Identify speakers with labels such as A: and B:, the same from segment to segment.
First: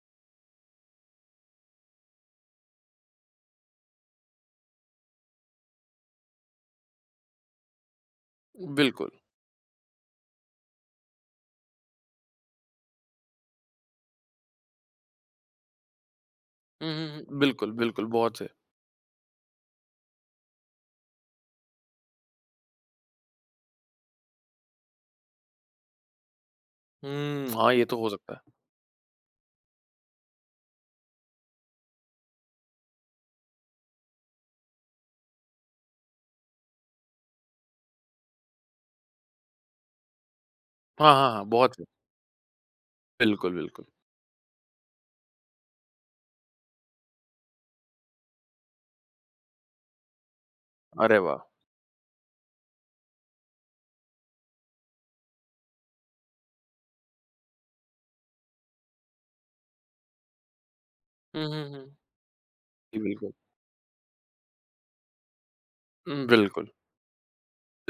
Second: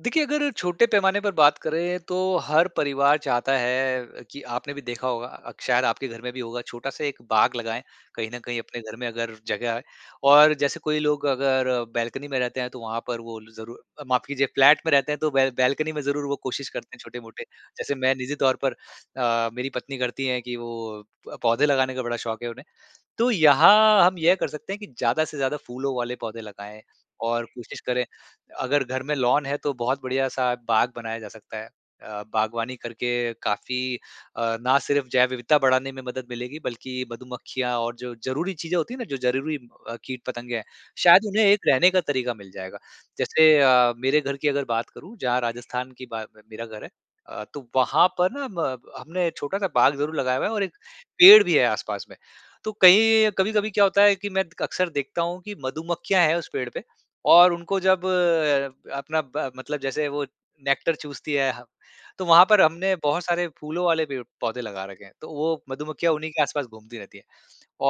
A: देखिए, अगर छोटे पैमाने पर बात करें, तो हर परिवार चाहता है अ, कि आपने भी देखा होगा, शायद आपके घर में भी होगा छोटा-सा एक बाग लगाएँ कहीं न कहीं अपने घर में
B: बिल्कुल।
A: अगर जगह और जैसे कोई लोग अगर बालकनी में रहते हैं तो वहाँ पर वो ज़रूर अ, माफ़ कीजिए फ्लैट में रहते हैं तो बैल बैलकनी में ज़रूर वो कोशिश करते
B: हुँ,
A: हैं,
B: हुँ, हुँ।
A: छोटे-मोटे
B: बिल्कुल,
A: जैसे
B: बिल्कुल,
A: मैं निज़ी
B: बहुत सही।
A: तौर पर अ, मेरी पत्नी करती है कि वो पौधे लगाने का बड़ा शौक़ है उन्हें। तो यहाँ हम यह कर सकते हैं कि ज़्यादा से ज़्यादा फूलों वाले पौधे लगाएँ और
B: हुँ, हाँ
A: कोशिश
B: ये तो
A: करें,
B: हो सकता है।
A: अगर घर में लॉन है तो बहुत बढ़िया सा बाग बनाया जा सकता है। अ, बागवानी करके काफ़ी अ, ना सिर्फ जैव विविधता बढ़ाने में मदद मिलेगी, बल्कि मधुमक्खियाँ और जो ज़रूरी चीज़ें होती हैं ना जो ज़रूरी अ, कीट पतंगे हैं,
B: हाँ,
A: शायद
B: हाँ, हाँ,
A: उन्हें एक
B: बहुत है।
A: रहने का तरीका मिल जाएगा जैसे
B: बिल्कुल, बिल्कुल।
A: अ, मेरे घर की अगर बात करूँ जहाँ राजस्थान की बा में मेरा घर है अ, तो वहाँ पर ना म हमने छोटा-सा बाग ज़रूर लगाया हुआ है और एक
B: अरे वाह!
A: पेड़ भी है आस-पास में, तो कहीं कभी-कभी क्या होता है कि मैं अक्सर देखता हूँ कि मधुमक्खियाँ हैं उस पेड़ पे और उनको जब अपना ब मतलब जैसे वो नेक्टर चूसती
B: हुँ,
A: है ह
B: हुँ, हुँ।
A: तो वहाँ पर हमने
B: जी,
A: बहुत
B: बिल्कुल।
A: सारे फूलों वाले पेड़-पौधे लगा रखे हैं। तो वो मधुमक्खियाँ
B: हुँ,
A: उन्हीं के आस-पास
B: बिल्कुल।
A: घूमती रहती है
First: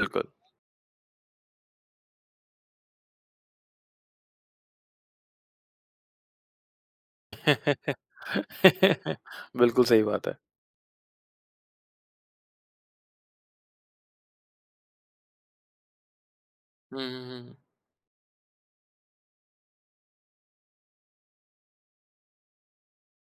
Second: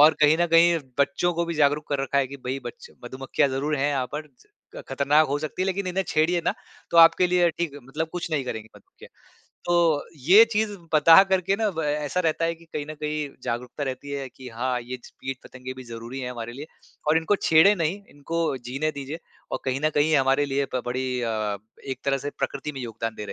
A: और कहीं न कहीं बच्चों को भी जागरूक कर रखा है कि भई बच मधुमक्खियाँ ज़रूर हैं यहाँ पर, ख़तरनाक हो सकती है लेकिन इन्हें छेड़िए ना, तो आपके लिए ठीक है मतलब कुछ नहीं करेंगे मधुमक्खियाँ।
B: बिल्कुल, सही
A: तो
B: बात है।
A: ये चीज़ पता करके ना ब ऐसा रहता है कि कहीं न कहीं जागरूकता रहती है कि हाँ ये ज कीट पतंगे भी ज़रूरी हैं हमारे लिए
B: हुँ,
A: और
B: हुँ,
A: इनको
B: हुँ।
A: छेड़े नहीं इनको जीने दीजिये और कहीं न कहीं हमारे लिए बड़ी अ, एक तरह से प्रकृति में योगदान दे रहे हैं।